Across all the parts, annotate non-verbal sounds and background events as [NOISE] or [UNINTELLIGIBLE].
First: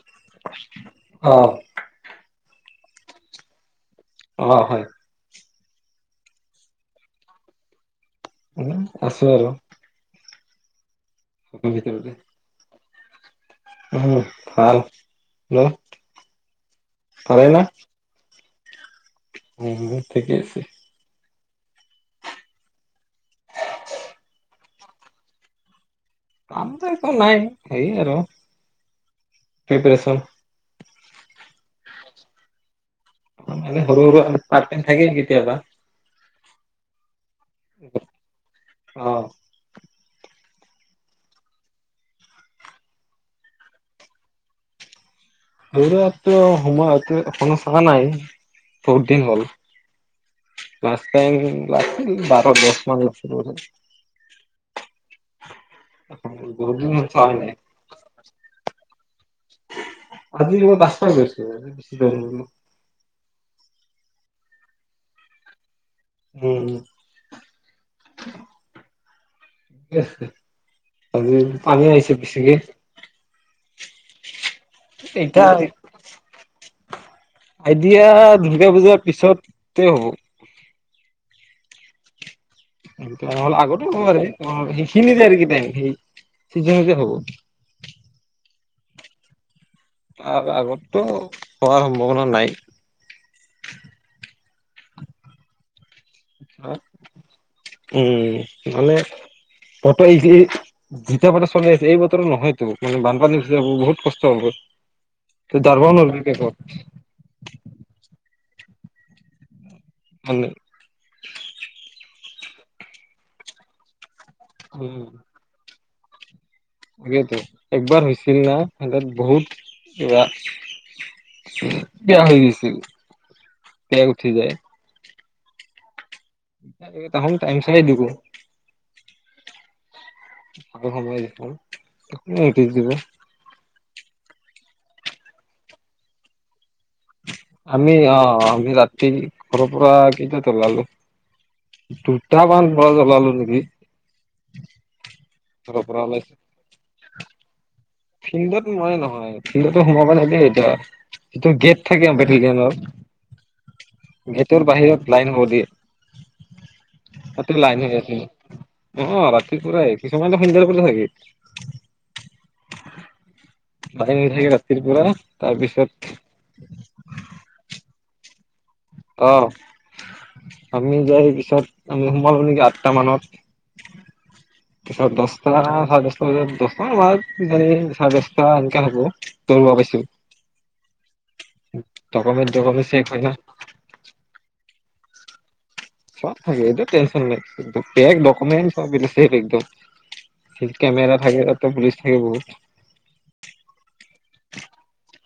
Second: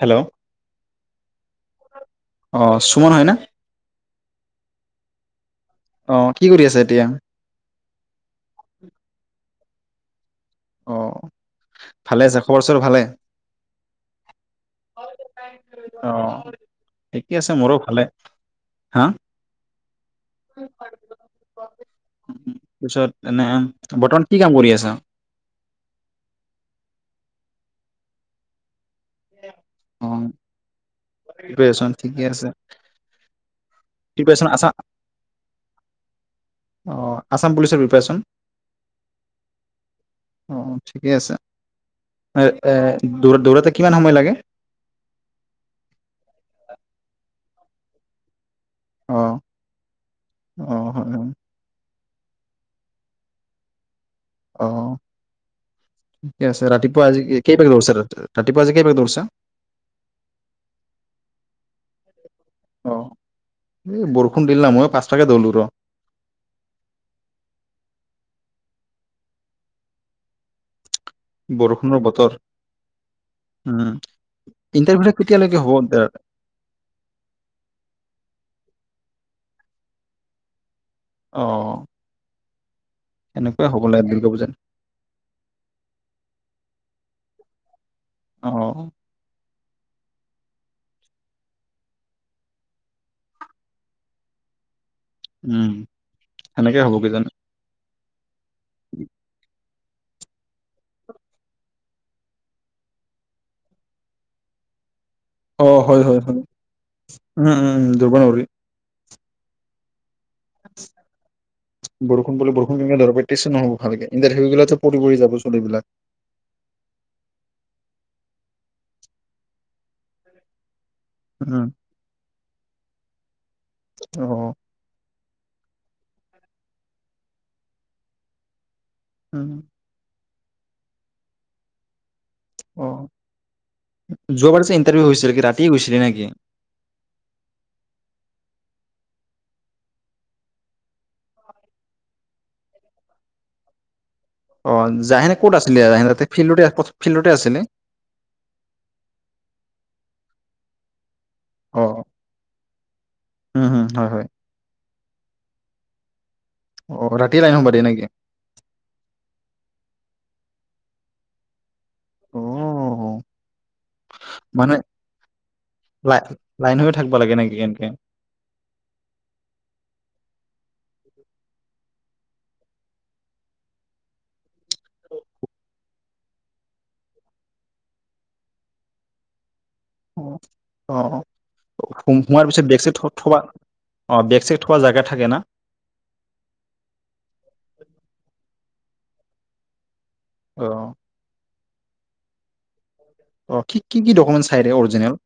Hello অহ। অ সুমন হয় ন? অ হয়। অ কি কৰি আছে এতিয়া? এনেই আছো আৰু। অ, ঘৰৰ ভিতৰতে ভালে আছে খবৰ চবৰ ভালে? উম ভাল। অ ঠিকে ভালেই আছে নে? মোৰো ভালে হা? হয় হয় [UNINTELLIGIBLE] ঠিকেই আছে। তাৰ পিছত এনে বৰ্তমান কি কাম কৰি আছা? কামটো একো নাই সেৰি আৰু। পিপেৰেচন। পিপেৰিচন ঠিকেই আছে। মানে সৰু সৰু আৰু প্ৰিপেৰেচন আছা পাৰ্ট টাইম থাকে কেতিয়াবা। অ। আছাম পুলিচৰ পিপাৰেচন, অ অ ঠিকে আছে। অ অ দৌ দৌৰোতে কিমান সময় লাগে? [UNINTELLIGIBLE] বহুত অ দিন হ'ল। অ লাষ্ট হয় হয় টাইম, বাৰ [UNINTELLIGIBLE] অ ঠিকে আছে, বহুত দিন ৰাতিপুৱা হ'ল আজি চোৱাই নাই কেইটা বজা দৰিছে ৰাতিপুৱা আজি? কেইবাৰ দৌৰিছা। আজি মই পাঁচটাত দৌৰিছো, অ। এই বৰষুণ দিলে মইয়ো পাঁচটাতে দৌৰো ৰ। উম। বৰষুণৰ বতৰ [UNINTELLIGIBLE] উম। ইণ্টাৰভিউ কেতিয়ালৈকে হব তাৰ। এতিয়া দূৰ্গা পূজাৰ পিছতে হব। অহ উম তেনেহলে আগতো নোৱাৰে, পূজাত অ সেইখিনিতে এৰি দিবাইন, সিজাই সিজাই খাব। অ তাৰ আগত তো হোৱাৰ সম্ভাৱনা নাই। উম সেনেকে হব কি জান। উম মানে বতৰ এইখিনিত যিটীয়া বতৰ চলি আহিছে, এই বতৰ নহয়তো মানে বানপানীু যেতিয়া হব বহুত কষ্ট হব। তই অ যাবও হয় হয় নোৱাৰিবি হয়, শেষত উম উম উম দুৰ্ব নৰী। ভালে। বোলো বৰষুণ কেনকে দৰৰ প্ৰেক্টিছ নহ'ব ভালকে। ইণ্টাৰভিউ বিলাক ত পৰি পৰি যাব চোন এই বিলাক। সেইতো একবাৰ হৈছিল না হেতৰ বহুত কিবা। উম বেয়া হৈ গৈছিল, বেয়া অ উঠি যায়। এতিয়া এ তাহুম টাই চাই দিব। হুম। আৰু সময় দেখোন। এইতিক অ দিব। যোৱাবাৰ যে ইণ্টাৰভিউ হৈছিল, কি ৰাতি হৈছিলে নেকি। আমি অ, আমি ৰাতি ঘৰৰ পৰা কেইটা ওলালোঁ। দুটামান বা জ্বলালো নেকি। অ যাহেনে। ক'ত আছিলে ঘৰৰ এ পৰা সতে ওলাইছো ফিল্ডতে ফিল্ডতে আছিলে। ফিল্ডত মই নহয়, ফিল্ডটো সোমাবা নিদিয়ে এতিয়া। যিটো অ গেট থাকে, অহ বেটেলীয়ানৰ, উম হুম হয় হয় গেটৰ বাহিৰত। লাইন হ দি। অ ৰাতি হ'ব দিয়ে লাইন নেকি হিয়েটি, অ ৰাত। প পৰাই কিছুমান ত শুইণ্ড ৰূপ গহ নেকি। অঅ উ [UNINTELLIGIBLE] পাইনিকি ৰাতিৰ পৰা, তাৰপিছত। লাই লাইন হৈ থাকিব লাগে নেকি এনেকে অ আমি যাই পিছত, আমি সোমালো নেকি আঠটা মানত। পিছত দচটা চাৰে দচটা বজাত, দচটা, ৱাইফ জনি, চাৰে দচটা এনকে ভাবো, দৌৰিব পাইছো। ডকুমেণ্ট চকুমেণ্ট চেক হয় না [UNINTELLIGIBLE] থাকে না। চব থাকে এইটোত টেনচন নাই বেগ ডকুমেণ্ট। চব মিলিছে কিন্তু, অ ফিত কেমেৰা থাকে। তাত পুলিচ থাকিব বহুত। [UNINTELLIGIBLE] অ' কি -কি -কি ডকুমেণ্টচ চাই ৰে অৰিজিনেল।?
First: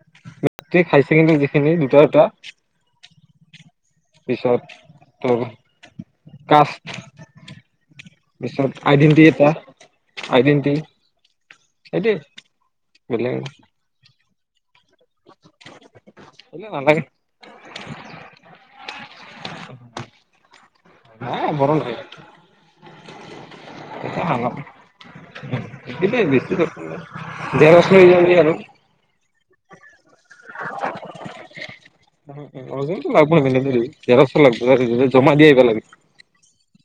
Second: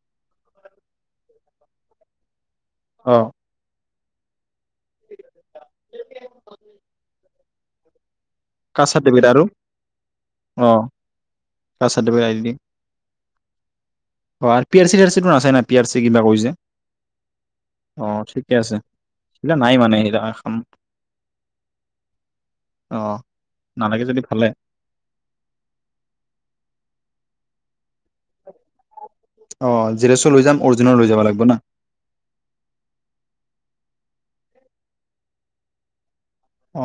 [UNINTELLIGIBLE] হাইছেকেণ্ডৰী দিছিলে দুটা এটা [UNINTELLIGIBLE] অহ, পিছত? ত' কাষ্ট, পিছত কাষ্ট আইডেণ্টি চাৰ্টিফিকেট আৰু এটা অ আইডেন্টি। কাষ্ট সেইটোৱে চাৰ্টিফিকেট বোলে। অহ, R P -R -C, C - R - C বোৰ আছে নাই পি - আৰ - চি? [UNINTELLIGIBLE] কিবা কৰিছে বেলেগ নালাগে অ, ঠিকে আছে। [UNINTELLIGIBLE] ইবিলাক নাই মানে এইবিলাক আঁ, [UNINTELLIGIBLE] আ, মৰ নাই। [UNINTELLIGIBLE] অ, ' এতিয়া [UNINTELLIGIBLE] দেৰচ, - আৰু [UNINTELLIGIBLE] অহ, জেৰক্স লৈ যাম অৰিজিনেল লৈ যাব লাগব না। অৰিজনেল টো লাগব বলেগ নহলি, জেৰক্স অ ' লাগব জমা দি আহিবা লাগে।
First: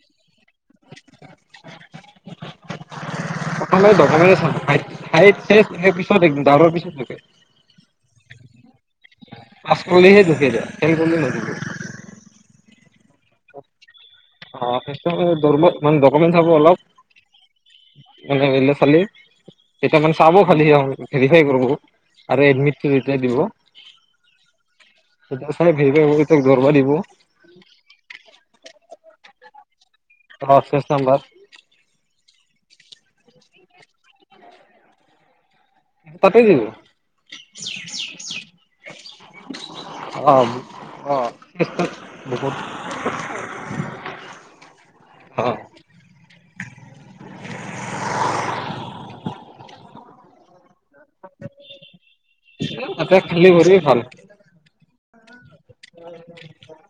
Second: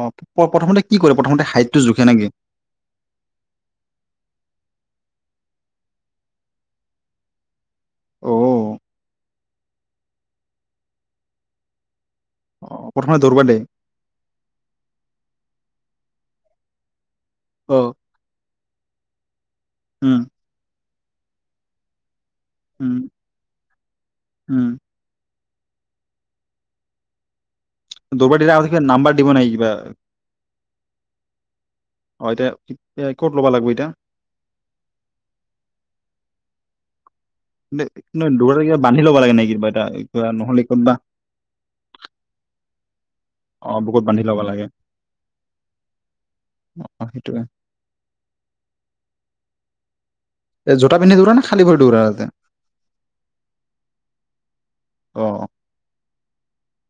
অ' প্ৰথমতে কি কৰে প্ৰথমতে হাইটটো জোখে নেকি? প্ৰথমে ডকুমেণ্টছ চাব, হাইট - চাইট সেই দৌৰা পিছত থাকে। অহ, পাচকৰলেহে জুখে দিয়া ফেইল কৰলে নুজুখে। [UNINTELLIGIBLE] প্ৰথমে দৌৰব দেই। অ' ফাষ্টতে দৌৰব দেই মানে ডকুমেণ্ট চাব অলপ। অ মানে এইবিলাক, খালী, তেতিয়া মানে উম চাব খালি সি, ভেৰিফাই কৰব। [UNINTELLIGIBLE] আৰু এডমিটটো উম যেতিয়া দিব, উম [UNINTELLIGIBLE] যেতিয়া চব ভেৰিফাই হব তেতিয়া দৰবা দিব। দৌৰবা দি আগতে কিবা নাম্বাৰ দিব নাই কিবা? [UNINTELLIGIBLE] হৰচেছ নাম্বাৰ। এই কত লবা লাগব এতিয়া? পতোই যিব [UNINTELLIGIBLE] দ কিবা বান্ধি লব লাগে নে কিবা এটা কিবা অ নহলে ক'তবা। অ চেষ্টাত বহুত আহ বুকুত বান্ধি লব লাগে অ আহ সেইটোৱে। [UNINTELLIGIBLE] এ জোতা পিন্ধি দৌৰা ন খালি ভৰি দৌৰা তাতে? [UNINTELLIGIBLE] খালী ভৰিৰে ভাল। অ। হয়।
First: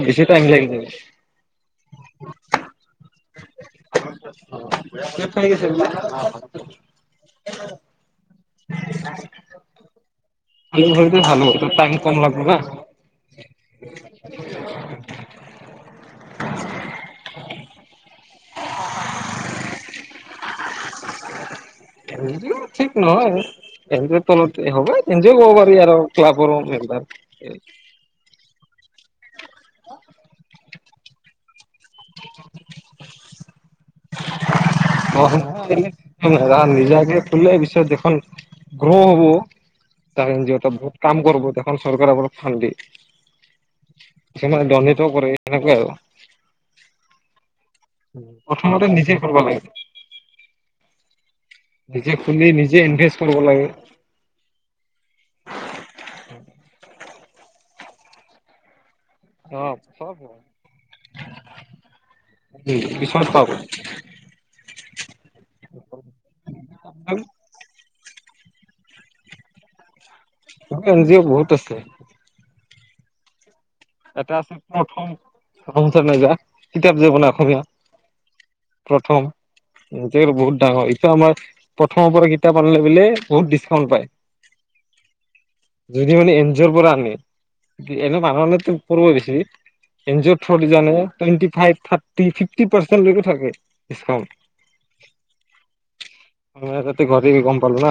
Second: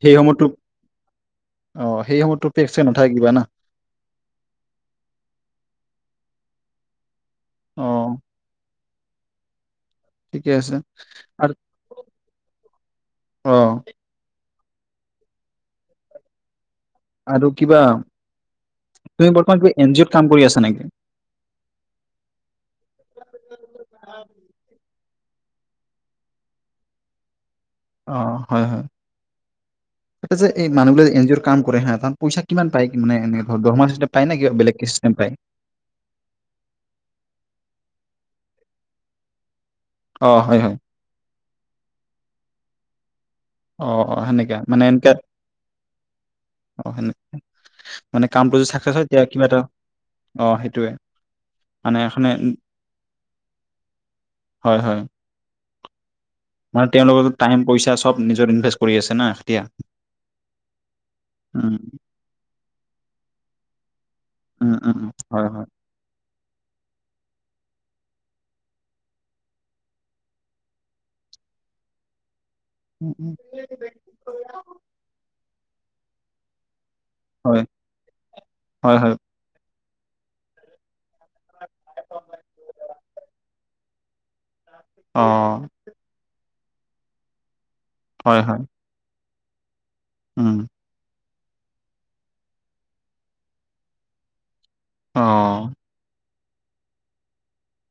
সেই সময়ততো অ' সেই সময়ততো পেকচে নাথাকিবা না। ফক চ [UNINTELLIGIBLE] অহ'। [INAUDIBLE] আছে হালো আৰু টাইম কম লাগল না অ' [UNINTELLIGIBLE] [INAUDIBLE] আৰু কিবা তুমি বৰ্তমান কিবা এন জি অ'ত কাম কৰি আছা নেকি? এন জি অ ঠিক নহয়। এণ জি অ ৰ তলতে হয়। [UNINTELLIGIBLE] এন জি অ কব পাৰি আৰু ক্লাবৰ মেম্বাৰ [UNINTELLIGIBLE] অ' হয়, হয়। ত যে [UNINTELLIGIBLE] এই মনুহবিলক এ্ন জি অৰ [UNINTELLIGIBLE] কাম কৰে হা তাত পইচা কিমান পায়? কি মানে এনে দৰমহা চিষ্টেম পায় নে কিবা বেলেগ চিষ্টেম পায়? খন গ্ৰহ হ'ব। ত অ' হয় যিত হয় বহত কাম কৰ ত [UNINTELLIGIBLE] চৰকাৰ পৰা ফাণ্ড অ' দিয়ে। অ' সেনেকা কিমানে মানে দণ্ডিত এনেকা কৰে, সেনেকুৱাই আৰু অ হয়ে নক্চয় [UNINTELLIGIBLE] মানে কামটো য প্ৰথমতে চাকচেছ হয় নিজে তেতিয়া কৰিব কিবা এটা লাগে অ' সেইটোৱে। মানে নিজে এখনে খুলি নিজে ইনভেষ্ট কৰিব লাগে। হয় হয় মানে তেওঁলোকৰ টাইম পইচা চব নিজৰ ইনভেষ্ট কৰি আছে না এতিয়া, অ চব উম। উ বিশাস পক [UNINTELLIGIBLE] উম, উম, হয়, হয়। [INAUDIBLE] এনজিঅ বহুত আছে। উম, উম। এটা আছে প্ৰথম প্ৰথম চ মে যা কিতাপ যে বানায় অসমীয়া হয়, হয়, হয়, হয়, প্ৰথম ইতেৰ বহুত ডাঙৰ ইত আমাৰ প্ৰথম পৰা কিতাপ আনিলে বোলে বহুত ডিচকাউণ্ট পায়। অ', [INAUDIBLE] যদি মানে এন যৰ পৰা আমি এনে মান হয়, হয়, হলেটো পূৰ্ব বেছি এন জিঅ উম, থ্ৰত জানে twenty five thirty fifty percent লৈকে থাকে ডিচকাউণ্ট অ অ আগতে ঘৰিৰ গম পালোঁ না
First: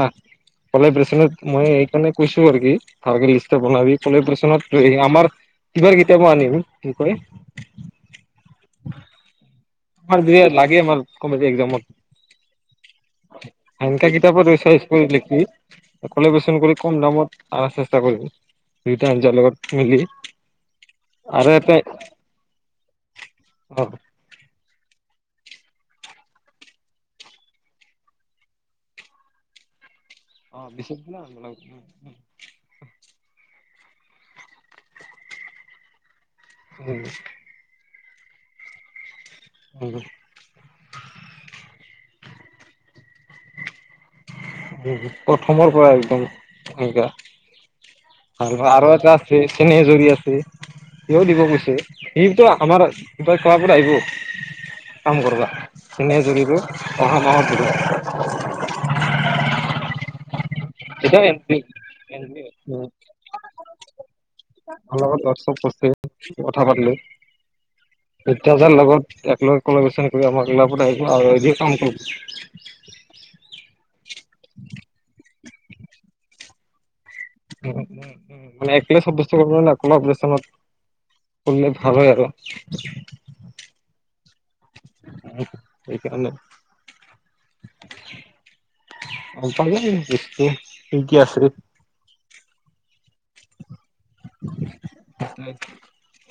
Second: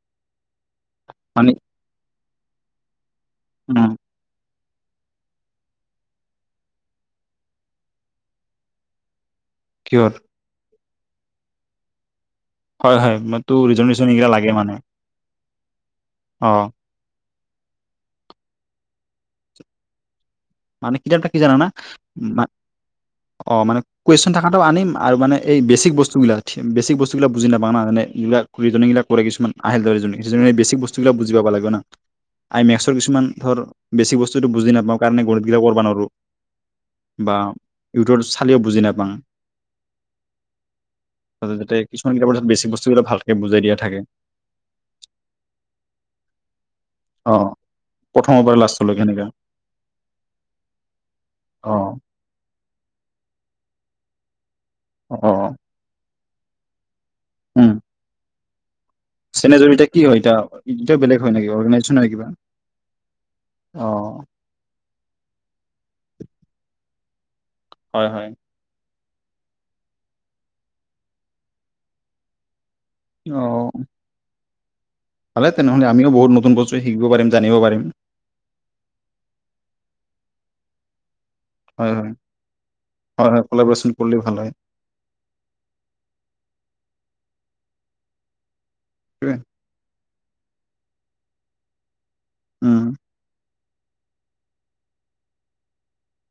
কলে বেশনত মানে মই এই কাণে কৈছো আৰু কি হাগিৰি লিষ্টৰ উম, বনাবি কলে বেচনত টোৱে আমাৰ কিবাৰ কেতিয়াবা আনিম কি কয় কিহত আমাৰ গুয়াত লাগে মান কমেডী এক্সামত হয় হয় মইতো ৰিজন মিৰ্ষণ এইেইটা লাগে মানে কলে বেচন অ', কৰি কম দামত আহ চেষ্টা কৰিবি ৰীতা আঞ্জাযাৰ লগত মিলি মানে কিতাপ থাকা টো আৰু কিজানা এটা অ মানে কুৱেশন থকাটো আনিম আৰু মানে এই বেছিক বস্তুবিলাক বেছিক বস্তুবিলাক বুজি নাপাওঁ না যেনে এইবিলাক জনীবিলাক কৰে কিছুমান আহিল তজনী জুনে অ বেছিক বিশেষ বস্তুবিলাক না বুজিাব লাগেব না আইমেক্সৰ কিছুমান ধৰ বেছি বস্তু বুজি নাপাওঁ কাৰণে কৰিম কিবা কৰবা নোৱাৰো উম ইউটৰ চালেও বুজি নেপাক যাতে কিছুমান কিতাপৰ বেছি বস্তুবিলাক ভালকে বুজাই দিয়া থাকে। প্ৰথমৰ পৰা একদম এনকা অ', প্ৰথমৰ ভাল পৰা ভা আৰু লাষ্টলৈকে এটা সেনেকা আছে চেনে এ জৰি আছে সিও দিব অ কৈছে সিো আমাৰ তই খোৱা ব আহিব আম অ কৰৰবা নে যুৰি। কি। অ বহুত দূৰত। চেনে জমি এ কি হয় এতিয়া। বেলেগ এতিয়া হয় নেকি এনপি অৰ্গেনাইজন ন কিবা অ। ভাল লগ দৰ্শক কছে কথা পাতিলে। হয় হয় এতিয়াজাৰ লগত। একেলগে কন আমাৰ কালাবত আহিব আৰু যি কাম কৰ। আহ। ভাল তেনেহ'লেমিও বহতুন ব্তু শিক পাৰিম। জানিব উ পাৰিম উ উ ম একলে চত কৰিব ন ক অপচনত। হয় হয়, হয় হয় কলেবৰেচন কৰিলে। ভালে। উ সেইকাৰণে। সেইটোৱে, অ প। কি কি আছে। উম। [UNINTELLIGIBLE]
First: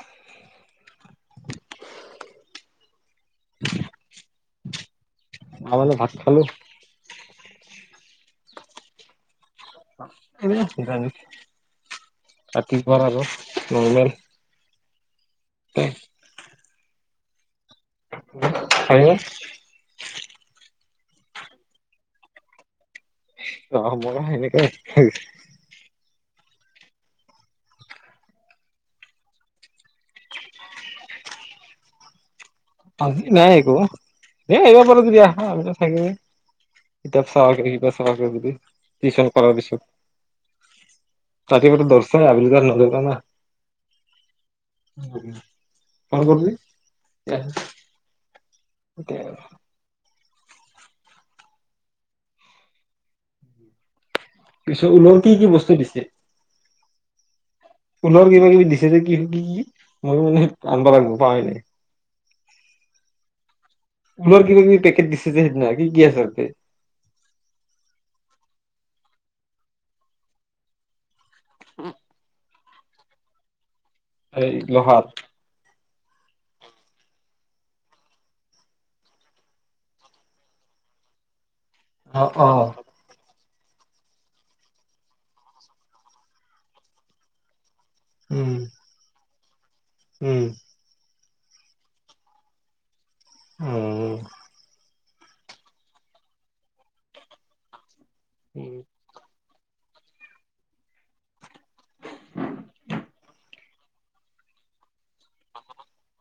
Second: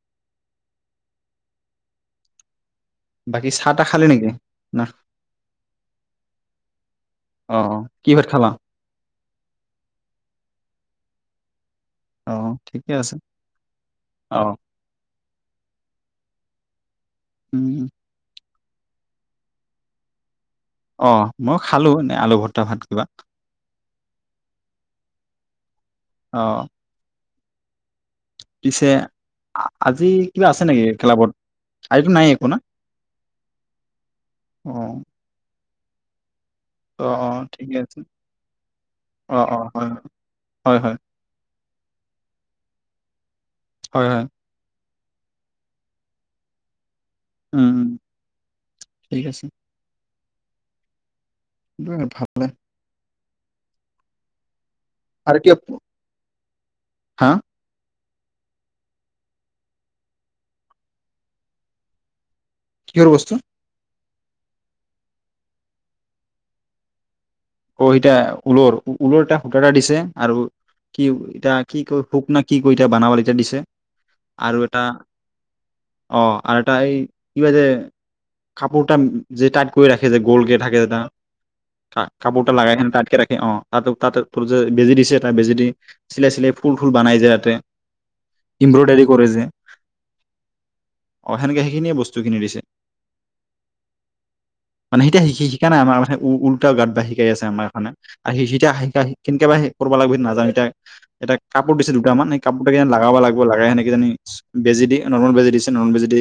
বাকী চাহ তাহ খালে নেকি না। মানে ভাত খালো আহ কি ভাত খাবা। হে বিলাক অ ঠিকে ৰাতিপুৱা আছে আৰু নৰ্মেল। অ উ। উম। হয়। অ মই খালো নে আলু ভ্তা ভাত কিবা। অ মই হেনেকাই খাইছো। আহ। পিছে, আজি কিবা আছে নেকি? খেলাবত আজিতো নাই একো না। আজি নায়কো ন অ এব বৰুদ্ৰিয়া। হে। অ অ কিতাপ চাবাকে ঠিকে কিবা আছে চাবাক যদি টিউচন অ কৰাৰ অ পিছত। হয় হয় হয় তাকি প দৰ্শ আবিলি ত নজৰ ত ন। হয় হয়। হৈ গ'ল উম উ। এয়। ভালে। পিছত ওলৰ কি আৰু কি কিয় বস্তু দিছে।? হা। পলনৰ কিবা কিবি দিছে যে কি কি কি মইো মানে আনব লাগিব পাই নাই [UNINTELLIGIBLE] কিহৰ বস্তু? তোমাৰ কিবা কিবি পেকট দিছে যে সেইদিনা কি কি আছে ততে। অহতিয়া ঊলৰ ঊলৰ এটা সূতা এটা দিছে আৰু কি এতিয়া কি ক শুক নি। কি কৰি এতিয়া বনাব এতিয়া দিছে। এই লোহাট। অঁ, আৰু এটা এই কি ক যে কাপোৰ এটা যে টাইট কৰি ৰাখে যে গ'ল্কে থাকে এটা। অ অ কাপোৰ লগাইেনে তাতকে ৰাখে অঁ। তাত তাতে ত যে বেজি দিছে তাত বেজি দি চিলাই চিলাই ফুল ফুল বনাইছে তাতে। উম এম্ব্ৰইডাৰী কৰেছে [UNINTELLIGIBLE] হয়। উম। অ হেনকে সেইখিনিয়ে বস্তু কিনি দিছে। উম। মানে সেতিয়া শি শি শিকা নাই আমাৰ মানে উ উ উলটা গাত বা শিকাই আছে আমাৰ এখনে। আহি হিতিয়া হিতিয়া সেইখিন, একেবা সে কৰিব লাগিব স নাজানো এতিয়া এটা কাপোৰ দিছে দুটামান সেই কাপোৰটা লগাব লাগিব লাগাই সেনেকেইজানী বেজি দি নৰ্মল বেজি দিছে নৰ্মল বেজি দি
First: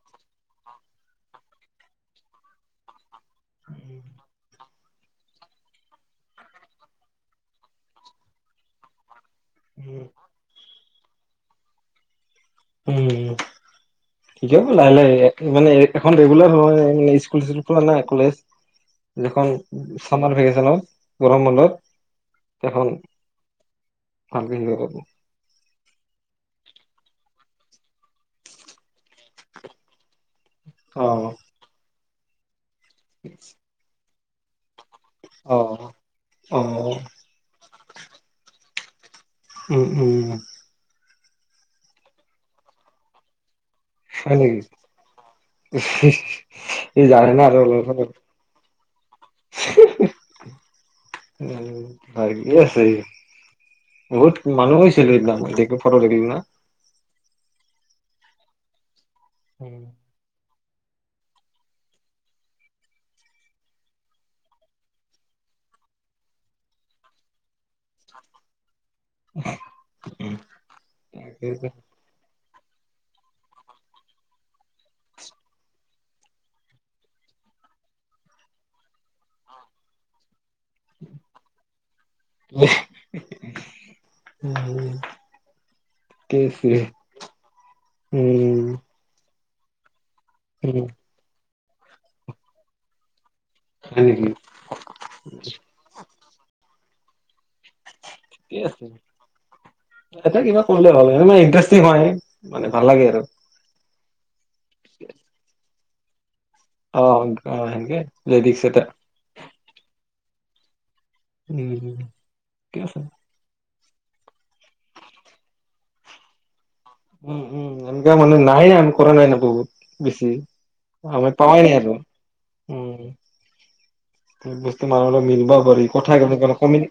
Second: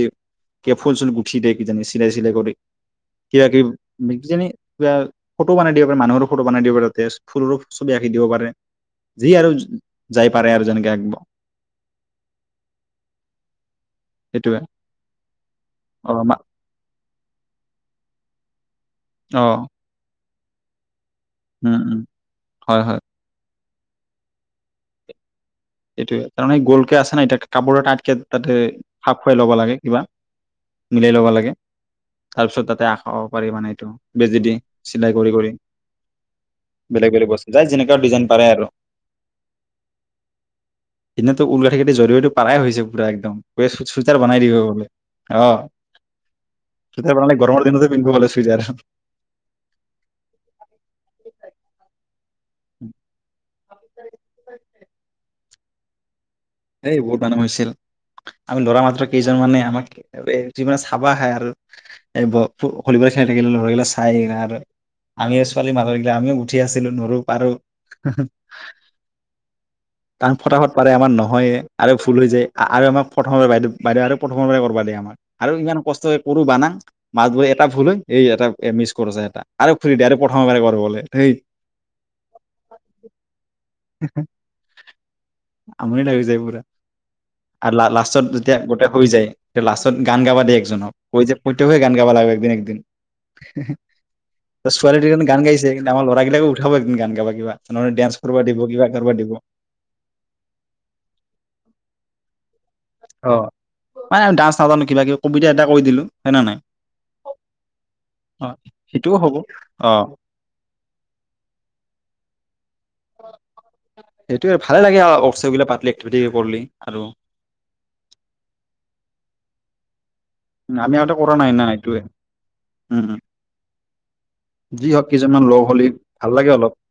কে ফুল চুল গুঠি দিয় কিজানি চিলাই চাই কৰি কিবা কিবি মিক জনি। উয়া ফটো বনাই দিব পাৰে মানুহৰ ফটো বনাই দিব পাৰে তেচ ফুলৰো ছবি আঁকি দিব পাৰে। যি আৰু উম যাই পাৰে আৰু যেনে আঁকব। সেই সেইটোৱে এতিয়া লাহে লাহে মানে অ এখন মা ৰেগুলাৰ হয় মেচ খুলিছিল খোলা নাই কলেজ? অ দেখোন চামাৰ ভেকেছণত। উম উম গৰমবন্ধত হয় হয় এখন ভালকে দিবা বাৰো। এইটোয়ে তাৰমানে গ'লকে আছে নাই এতিয়া কাপোৰৰ তাতকে তাতে সাপ খুৱাই ল'ব লাগে কিবা? অ মিলাই ল'ব লাগে। তাৰপিছত তাত তাতে খাব পাৰিব মানে এইটো বেজি দিয়ে। চিলাই কৰি কৰি অ অ বেলেগ বেলেগ বস্তু তাই যেনেকুৱা ডিজাইন পাৰে আৰু উম উম। এতিয়াও তো উল গাঠি কেইটা জৰুৰীতটো পাৰাই হৈছে পুৰা একদম। [UNINTELLIGIBLE] চুইজাৰ হয় বনাই দিব নেকি বোলে অ এই চুইজাৰ আৰু বনালে গৰমৰ দিনতে হয় কি? পিন্ধিব বোলে চুইজাৰ হয় আছেহি। বহুত মানুহ হৈছিলো সেইদিনা লাগিব না এই বহুত মানুহ হৈছিল আমি ল'ৰা মাত্ৰ কেইজন মানে উম আমাক। যিমানানে চাবা খাই আৰু এইবোৰৰ ভলীবল খেলি থাকিলো চাই আহিল আৰু আমি ছোৱালী মানৰি গিলা আমিওঁ উঠি আছিলো নৰো পাৰো। [UNINTELLIGIBLE] উম তাক ফটাফত পাৰে আমাৰ নহয়ে আৰু ভুল হৈ যায়। [UNINTELLIGIBLE] আৰু আমাক প্ৰথম বাইদেউ বাইদেউ আৰু প্ৰথম পৰা কৰা দিয় আমাক আৰু ইমান কষ্ট কৰো বানাক মাছবোৰ এটা ফুলো এই এটা মিছ কৰ এটা আৰু খু দ আৰু। খাব পাৰিব সেই উম আমনি লাগি কি যায় পুৰা আছিল? আৰু লাষ্টত যেতিয়া উম, গোটেই হৈ যায় লাষ্টত। গান গাবা দেই, উম, একজনক কৈ যে [UNINTELLIGIBLE] গোটেই বোৰ হৈ গান গাব লাগিব। একদিন, একদিন হয় নেকি? ত ছোৱালী দুজনী গান গাইছে কিন্তু, আমাৰ ল'ৰাবিলাকো উঠাব। [UNINTELLIGIBLE] গান গাব কিবা নহলে ডান্স। কৰিব দিব কিবা, কৰিব দিব। এয়া কিবা কৰিলে হ'ল ইণ্ষ্টি হয়। [UNINTELLIGIBLE] লাগে আৰু অঁ, মানে আমি ডান্স নাজানো কিবা কিবি সুবিধা এটা কৈ দিলো। হয় না নাই অঁ অ অঁ সেইটোও হ'ব অ উম কোৱাচোন? সেইটো ভালে লাগে উসচব বিলাক পাতল একিট কৰিলি উম উম উম।। একো কৰা মানে নাই, আমাৰ কৰা নাই নাই বহুত বেছি আগতে আমি কৰা নাই পাৱাই না ন আৰু এইটোয়ে উম [UNINTELLIGIBLE] স যি বুজতে হওক মানুহলৈ কেইজনমান মিলব লগ হ'লে পাৰি কথা ভাল লাগে গ অলপ কম [UNINTELLIGIBLE]